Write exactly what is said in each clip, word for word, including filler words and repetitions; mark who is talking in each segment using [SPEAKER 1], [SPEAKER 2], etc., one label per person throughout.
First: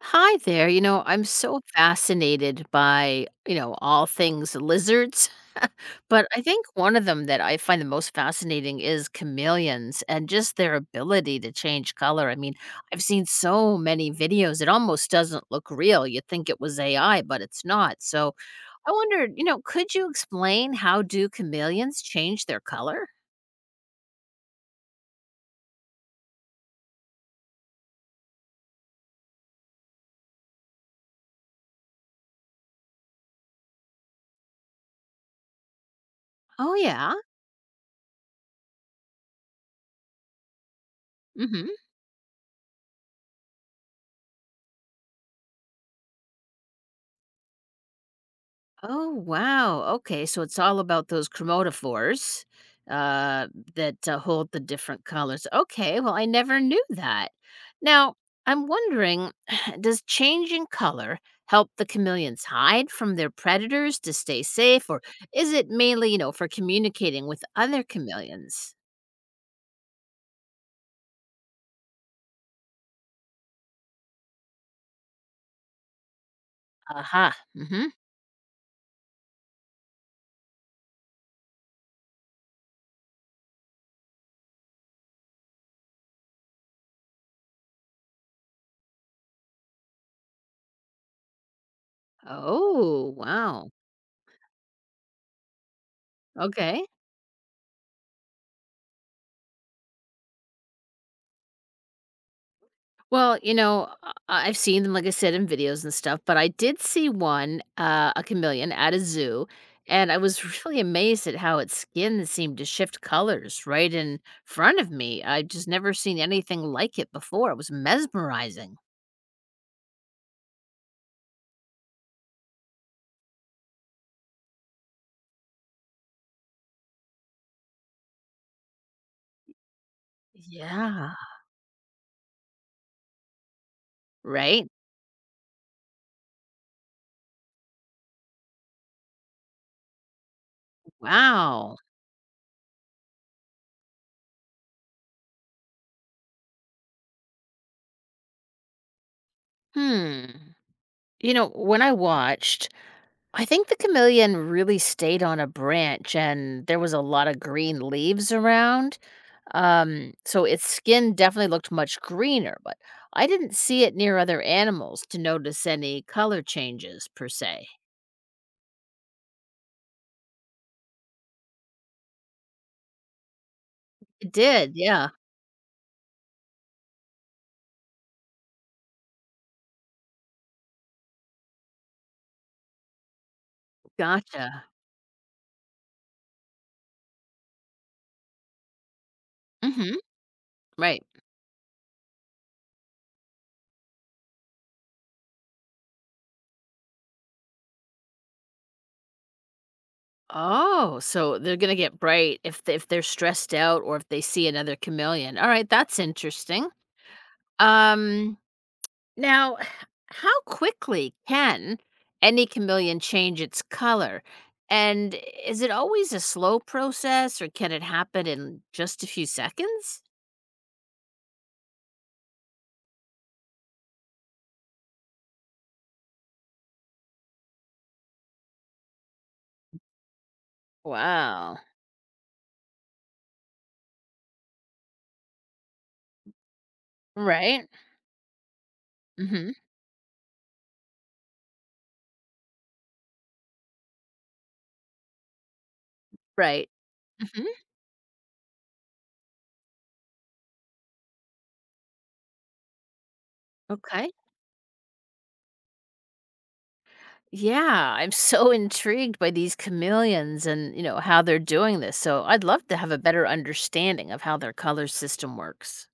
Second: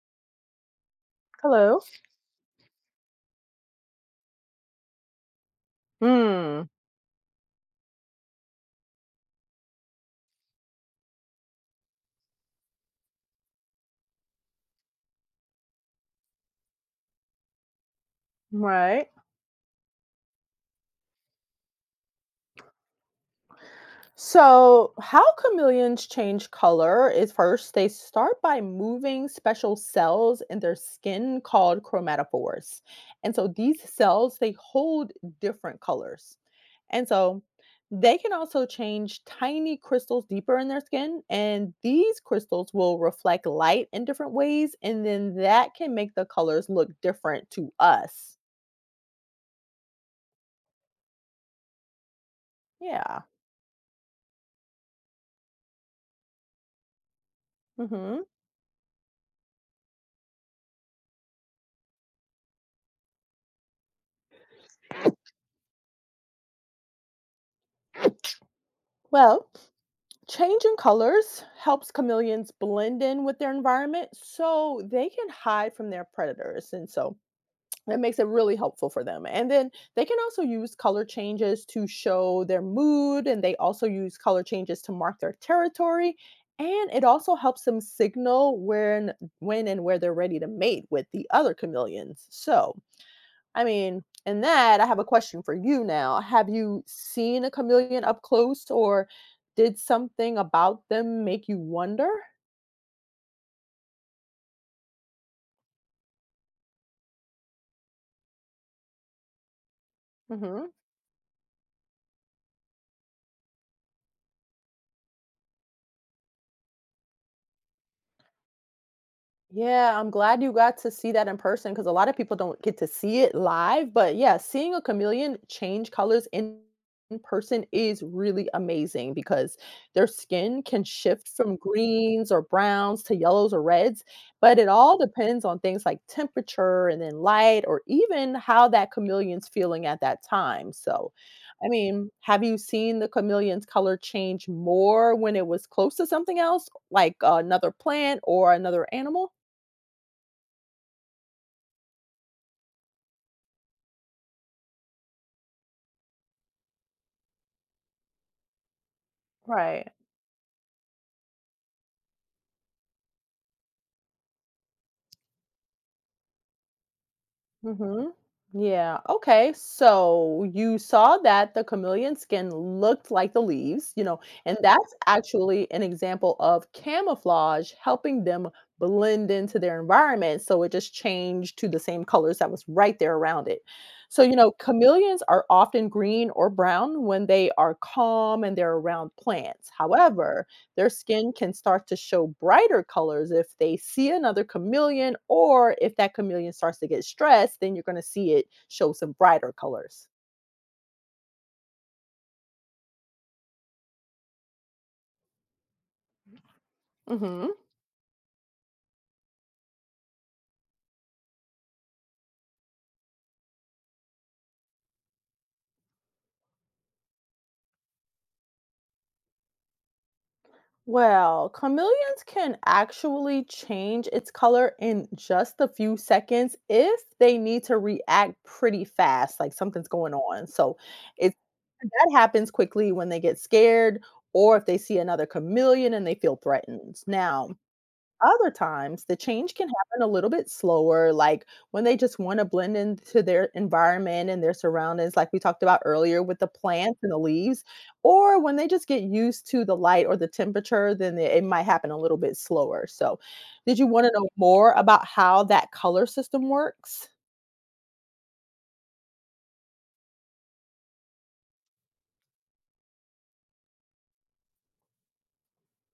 [SPEAKER 1] Hi there. You know, I'm so
[SPEAKER 2] Hello.
[SPEAKER 1] fascinated by, you know, all things lizards. But I think
[SPEAKER 2] Hmm.
[SPEAKER 1] one of them that I find the most fascinating is chameleons and just their ability to change color. I mean, I've seen so many videos, it almost doesn't look real. You'd think it was A I, but it's not. So I
[SPEAKER 2] Right.
[SPEAKER 1] wondered, you know, could you explain how do chameleons change their color?
[SPEAKER 2] So, how chameleons change color is first they start by moving special cells in their skin called chromatophores. And so these cells they hold different colors.
[SPEAKER 1] Oh,
[SPEAKER 2] And
[SPEAKER 1] yeah.
[SPEAKER 2] so they can also change tiny crystals deeper in their skin and these crystals will reflect light in different ways and then that can make the colors look different to us.
[SPEAKER 1] Oh, wow. Okay, so it's all about those chromatophores
[SPEAKER 2] Yeah.
[SPEAKER 1] uh, that uh, hold the different colors. Okay, well, I never knew that. Now,
[SPEAKER 2] Mhm.
[SPEAKER 1] I'm wondering does changing color help the chameleons hide from their predators to stay safe, or is it mainly, you know, for communicating with other chameleons?
[SPEAKER 2] Well, Changing colors helps chameleons blend in with their environment so they can hide from their predators. And so
[SPEAKER 1] Aha. Mm-hmm.
[SPEAKER 2] that makes it really helpful for them. And then they can also use color changes to show their mood, and they also use color changes to mark their territory. And it also helps them signal when, when and where they're ready to mate with the other chameleons. So,
[SPEAKER 1] Oh,
[SPEAKER 2] I
[SPEAKER 1] wow.
[SPEAKER 2] mean, and that, I have a question for you now. Have you
[SPEAKER 1] Okay.
[SPEAKER 2] seen a chameleon up close, or did something about them make you wonder?
[SPEAKER 1] Well, you know, I I've seen them, like I said, in videos and stuff, but I did see one, uh, a chameleon at a zoo, and I was
[SPEAKER 2] Mhm.
[SPEAKER 1] really amazed at how its skin seemed to shift colors right in front of me. I've just never seen anything like it before. It was mesmerizing.
[SPEAKER 2] Yeah, I'm glad you got to see that in person because a lot of people don't get to see it live. But yeah, seeing a chameleon change colors in, in person is really amazing because their skin can
[SPEAKER 1] Yeah.
[SPEAKER 2] shift from greens or browns to yellows or reds. But
[SPEAKER 1] Right?
[SPEAKER 2] it all depends on things like temperature and then light or even how that chameleon's feeling at that time. So, I
[SPEAKER 1] Wow.
[SPEAKER 2] mean, have you seen the chameleon's color change more when it was close to something else, like another plant or another animal?
[SPEAKER 1] Hmm. You know, when I watched, I think the chameleon really stayed on a branch and there was a lot of green leaves around.
[SPEAKER 2] Right.
[SPEAKER 1] Um, so its skin definitely looked much greener, but I didn't see it near other animals to notice any color changes per se.
[SPEAKER 2] Mhm. Yeah. Okay. So you saw that the chameleon skin looked like the leaves, you know,
[SPEAKER 1] It
[SPEAKER 2] and
[SPEAKER 1] did,
[SPEAKER 2] that's
[SPEAKER 1] yeah.
[SPEAKER 2] actually an example of camouflage helping them blend into their environment. So it just changed to the same colors that was right there around it. So, you know,
[SPEAKER 1] Gotcha.
[SPEAKER 2] chameleons are often green or brown when they are calm and they're around plants.
[SPEAKER 1] Mm-hmm.
[SPEAKER 2] However, Their
[SPEAKER 1] Right.
[SPEAKER 2] skin can start to show brighter colors if they see another chameleon, or if that chameleon starts to get stressed, then you're going to see it show some brighter colors.
[SPEAKER 1] Oh, so they're gonna get bright if they, if they're stressed out or if they see another chameleon. All right, that's interesting.
[SPEAKER 2] Hmm.
[SPEAKER 1] Um, Now, how quickly can any chameleon change its color? And is it always a slow process or can it happen in just a few seconds?
[SPEAKER 2] Well, chameleons can actually change its color in just a few seconds if they need to react pretty fast, like something's going on. So it
[SPEAKER 1] Wow.
[SPEAKER 2] that happens quickly when they get scared or if they see another chameleon and they feel threatened. Now,
[SPEAKER 1] Right.
[SPEAKER 2] Other times, the
[SPEAKER 1] Mhm.
[SPEAKER 2] change can happen a little bit slower, like when they just want to blend into their environment and their surroundings, like we talked about earlier with the
[SPEAKER 1] Right.
[SPEAKER 2] plants and the
[SPEAKER 1] Mhm.
[SPEAKER 2] leaves, or when they just get used to the light or the temperature, then it it might happen a little bit slower. So, did you want
[SPEAKER 1] Okay.
[SPEAKER 2] to know more about how that color system works?
[SPEAKER 1] Yeah, I'm so intrigued by these chameleons and, you know, how they're doing this. So, I'd love to have a better understanding of how their color system works.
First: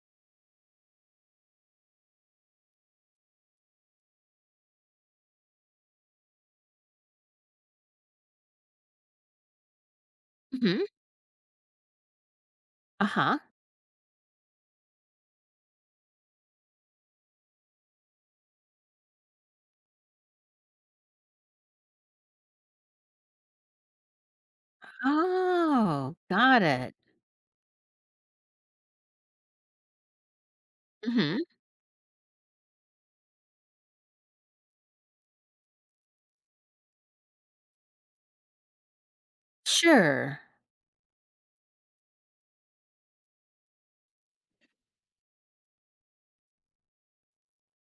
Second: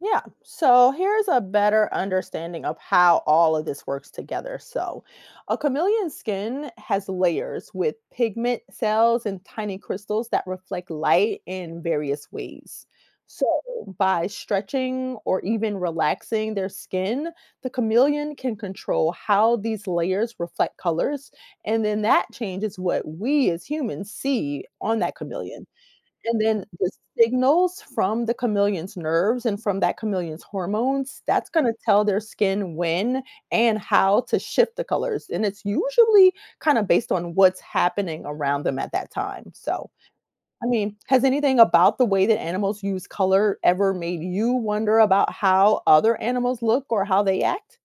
[SPEAKER 2] Yeah. So here's a better understanding of how all of this works together. So, a chameleon's skin has layers with pigment cells and tiny crystals that
[SPEAKER 1] Mhm.
[SPEAKER 2] reflect light in various ways.
[SPEAKER 1] Uh-huh.
[SPEAKER 2] So, by stretching or even relaxing their skin, the chameleon can control how these layers reflect colors. And then that changes what we as humans see on that chameleon.
[SPEAKER 1] Oh,
[SPEAKER 2] And
[SPEAKER 1] got
[SPEAKER 2] then the
[SPEAKER 1] it.
[SPEAKER 2] signals from the chameleon's nerves and from that chameleon's hormones,
[SPEAKER 1] Mhm.
[SPEAKER 2] that's gonna tell their skin when and how to shift the colors, and it's usually kinda based on what's happening around them at that time, so,
[SPEAKER 1] Sure.
[SPEAKER 2] I mean, has anything about the way that animals use color ever made you wonder about how other animals look or how they act?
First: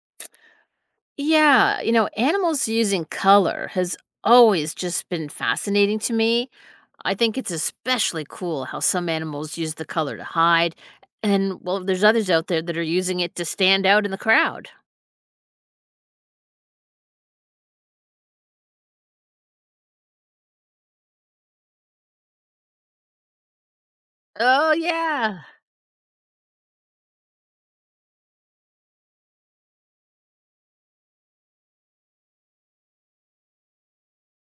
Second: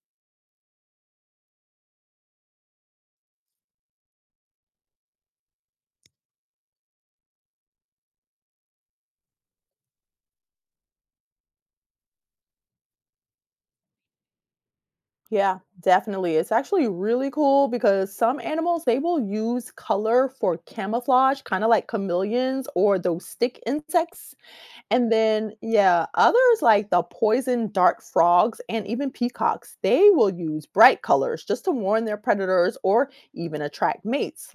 [SPEAKER 1] Yeah, you know, animals using color has always just been fascinating to me. I think it's especially cool how some animals use the color to hide, and well, there's others out there that are using it to stand out in the crowd.
[SPEAKER 2] Yeah, definitely. It's actually really cool because some animals they will use color for camouflage, kind of like chameleons or those stick insects.
[SPEAKER 1] Oh,
[SPEAKER 2] And
[SPEAKER 1] yeah.
[SPEAKER 2] then yeah, others like the poison dart frogs and even peacocks, they will use bright colors just to warn their predators or even attract mates.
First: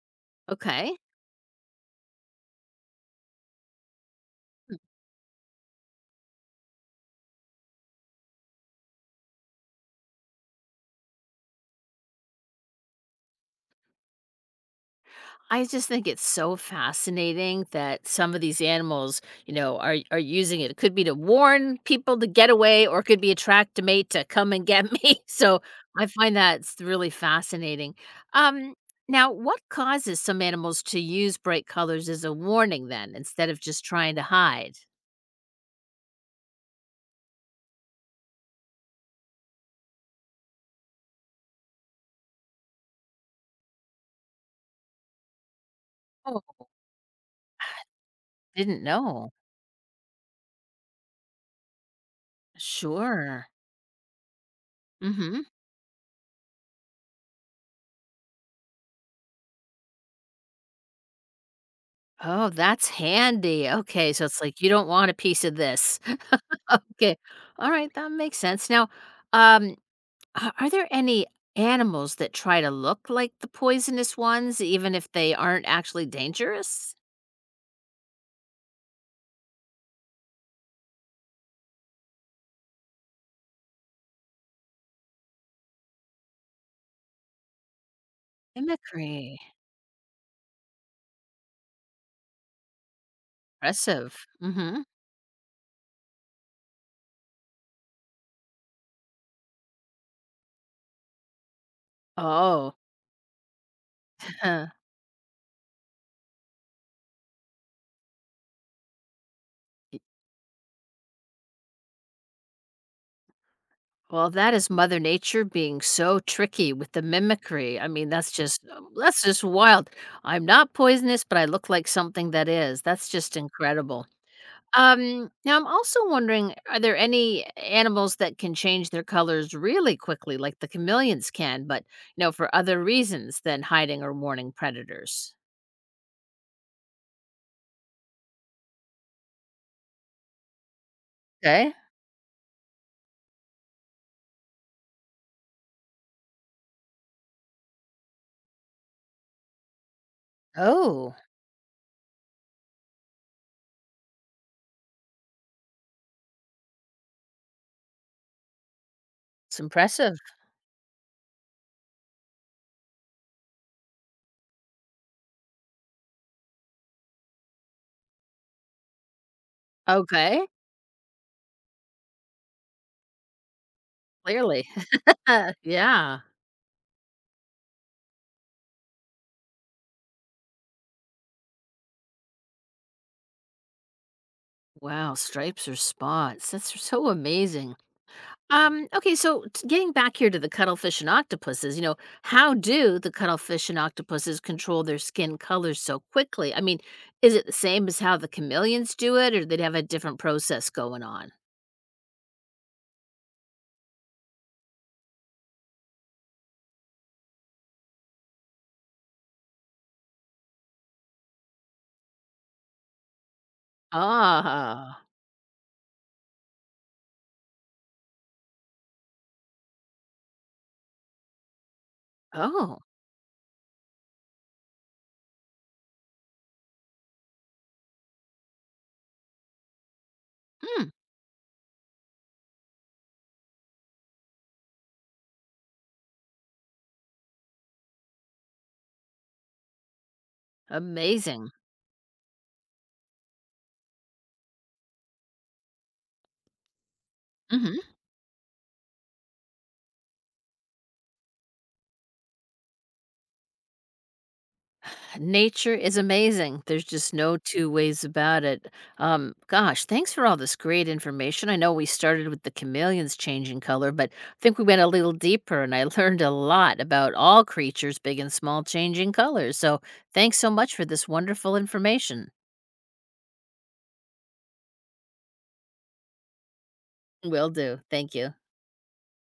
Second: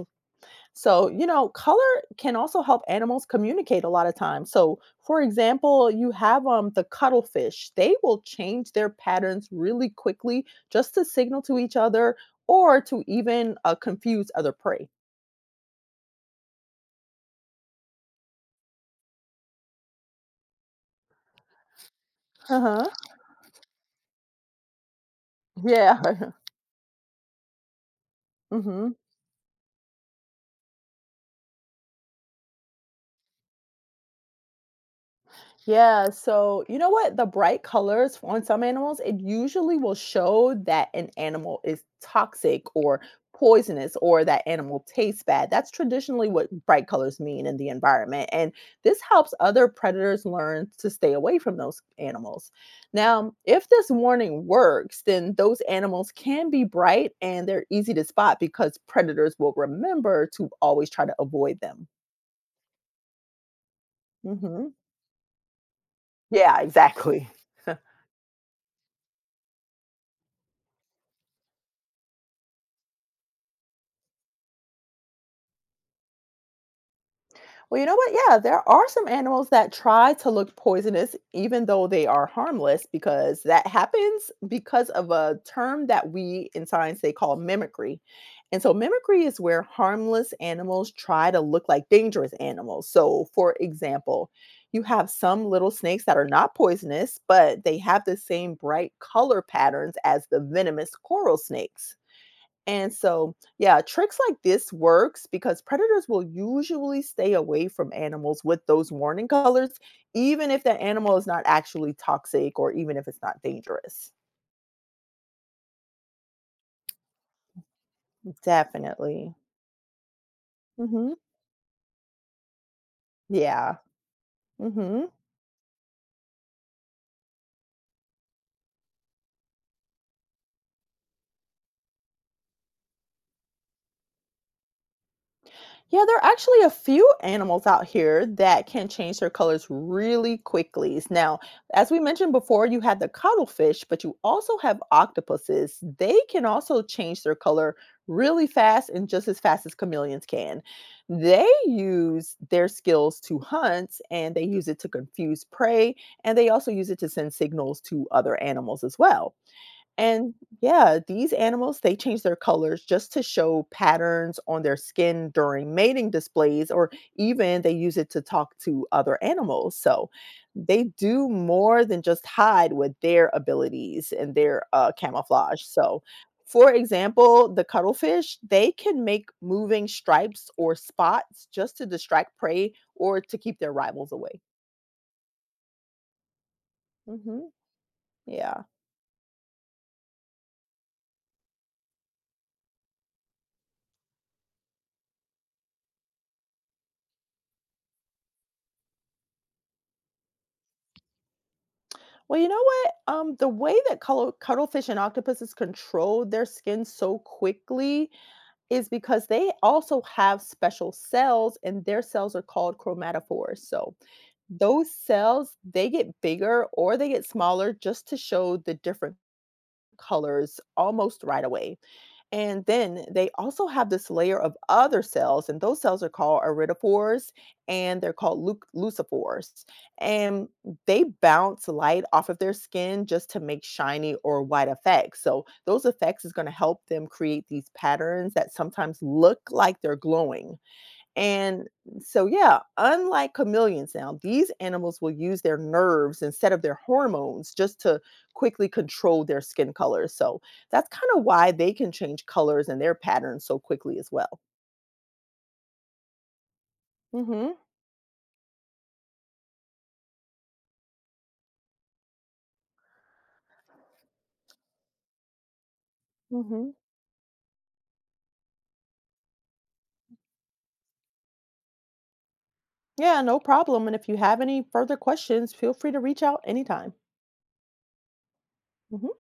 [SPEAKER 1] Okay.
[SPEAKER 2] So, you know, color can also help animals communicate a lot of times. So, for example, you have um the cuttlefish. They will change their patterns really quickly just to signal to each other or to even uh, confuse other prey.
[SPEAKER 1] I just think it's so fascinating that some of these animals, you know, are are using it. It could be to warn people to get
[SPEAKER 2] Uh-huh.
[SPEAKER 1] away, or it could be attract a mate to come and get me. So
[SPEAKER 2] Yeah.
[SPEAKER 1] I find that it's really fascinating. Um,
[SPEAKER 2] Mhm.
[SPEAKER 1] Now, what causes some animals to use bright colors as a warning, then, instead of just trying to hide?
[SPEAKER 2] Yeah, so you know what? The bright colors on some animals, it usually will show that an animal is toxic or poisonous or that animal tastes bad. That's traditionally what
[SPEAKER 1] Oh,
[SPEAKER 2] bright colors mean in the environment. And
[SPEAKER 1] didn't
[SPEAKER 2] this
[SPEAKER 1] know.
[SPEAKER 2] helps other predators learn to stay away from those animals. Now,
[SPEAKER 1] Sure.
[SPEAKER 2] if this warning works, then
[SPEAKER 1] Mm-hmm.
[SPEAKER 2] those animals can be bright and they're easy to spot because predators will remember to always try to avoid them.
[SPEAKER 1] Oh, that's handy. Okay, so it's like you
[SPEAKER 2] Hmm.
[SPEAKER 1] don't want a piece of this.
[SPEAKER 2] Yeah,
[SPEAKER 1] Okay,
[SPEAKER 2] exactly.
[SPEAKER 1] all right, that makes sense. Now, um, A are there any animals that try to look like the poisonous ones even if they aren't actually dangerous?
[SPEAKER 2] Well, you know what? Yeah, there are some animals that try to look poisonous even though they are harmless because that happens because of a term that we in science they call mimicry. And so mimicry is
[SPEAKER 1] Mimicry.
[SPEAKER 2] where harmless animals try to look like dangerous animals. So, for
[SPEAKER 1] Impressive.
[SPEAKER 2] example, you
[SPEAKER 1] Mhm.
[SPEAKER 2] have some little snakes that are not poisonous, but they have the same bright color patterns as the venomous coral snakes.
[SPEAKER 1] Oh.
[SPEAKER 2] And so, yeah, tricks like this works because predators will usually stay away from animals with those warning colors, even if the animal is not actually toxic or even if it's not dangerous.
[SPEAKER 1] Well, that is Mother Nature being so tricky with the mimicry. I mean, that's just um, that's
[SPEAKER 2] Definitely.
[SPEAKER 1] just wild. "I'm not
[SPEAKER 2] Hmm.
[SPEAKER 1] poisonous, but I look like something that is." That's just
[SPEAKER 2] Yeah.
[SPEAKER 1] incredible.
[SPEAKER 2] Hmm.
[SPEAKER 1] Um, now I'm also wondering, are there any animals that can change their colors really quickly, like the chameleons can, but you know, for other reasons than hiding or warning predators?
[SPEAKER 2] Yeah, there are actually a few animals out here that can change their colors really quickly. Now,
[SPEAKER 1] Okay.
[SPEAKER 2] as we mentioned before, you had the cuttlefish, but you also have octopuses. They can also change their color really fast and just as fast as chameleons can.
[SPEAKER 1] Oh,
[SPEAKER 2] They use their skills to hunt and they use it to confuse prey, and they also use it to send signals to other animals as well.
[SPEAKER 1] it's impressive.
[SPEAKER 2] And yeah, these animals they change their colors just to show patterns on their skin during mating displays or even they use it to talk to other animals. So
[SPEAKER 1] Okay,
[SPEAKER 2] they do more than just hide with their abilities and their
[SPEAKER 1] clearly.
[SPEAKER 2] uh, camouflage. So
[SPEAKER 1] Yeah.
[SPEAKER 2] for example, the cuttlefish, they can make moving stripes or spots just to distract prey or to keep their rivals away.
[SPEAKER 1] Wow, stripes or spots. That's so
[SPEAKER 2] Hmm.
[SPEAKER 1] amazing.
[SPEAKER 2] Yeah.
[SPEAKER 1] Um, okay, so t- getting back here to the cuttlefish and octopuses, you know, how do the cuttlefish and octopuses control their skin colors so quickly? I mean, is it the same as how the chameleons do it, or do they have a different process going on?
[SPEAKER 2] Well, you know what? Um, the way that cuddle- cuttlefish and octopuses control their skin so quickly is because they also have special cells, and their cells are called chromatophores. So those
[SPEAKER 1] Ah,
[SPEAKER 2] cells they get bigger or they get smaller just to show the different colors almost right away. And
[SPEAKER 1] oh,
[SPEAKER 2] then they also have this layer of other cells, and those cells are called iridophores and they're called luc- lucifores. And
[SPEAKER 1] hmm,
[SPEAKER 2] they bounce light off of their skin just to make shiny or white effects. So, those effects is going to help them create these patterns that sometimes look like they're glowing.
[SPEAKER 1] amazing.
[SPEAKER 2] And so, yeah, unlike chameleons now, these animals will use their nerves instead of their hormones just
[SPEAKER 1] Mm-hmm.
[SPEAKER 2] to quickly control their skin color. So that's kind of why they can change colors and their patterns so quickly as well.
[SPEAKER 1] Nature is amazing. There's just no
[SPEAKER 2] Hmm.
[SPEAKER 1] two ways about it. Um, gosh, thanks for all this great information. I know we started with the chameleons changing color, but I think we went a little deeper and I learned a
[SPEAKER 2] Hmm.
[SPEAKER 1] lot about all creatures, big and small, changing colors. So thanks so much for this wonderful information.
[SPEAKER 2] Yeah, no problem. And if you have any further questions, feel free to reach out anytime.
[SPEAKER 1] Will do. Thank you.
[SPEAKER 2] Mhm.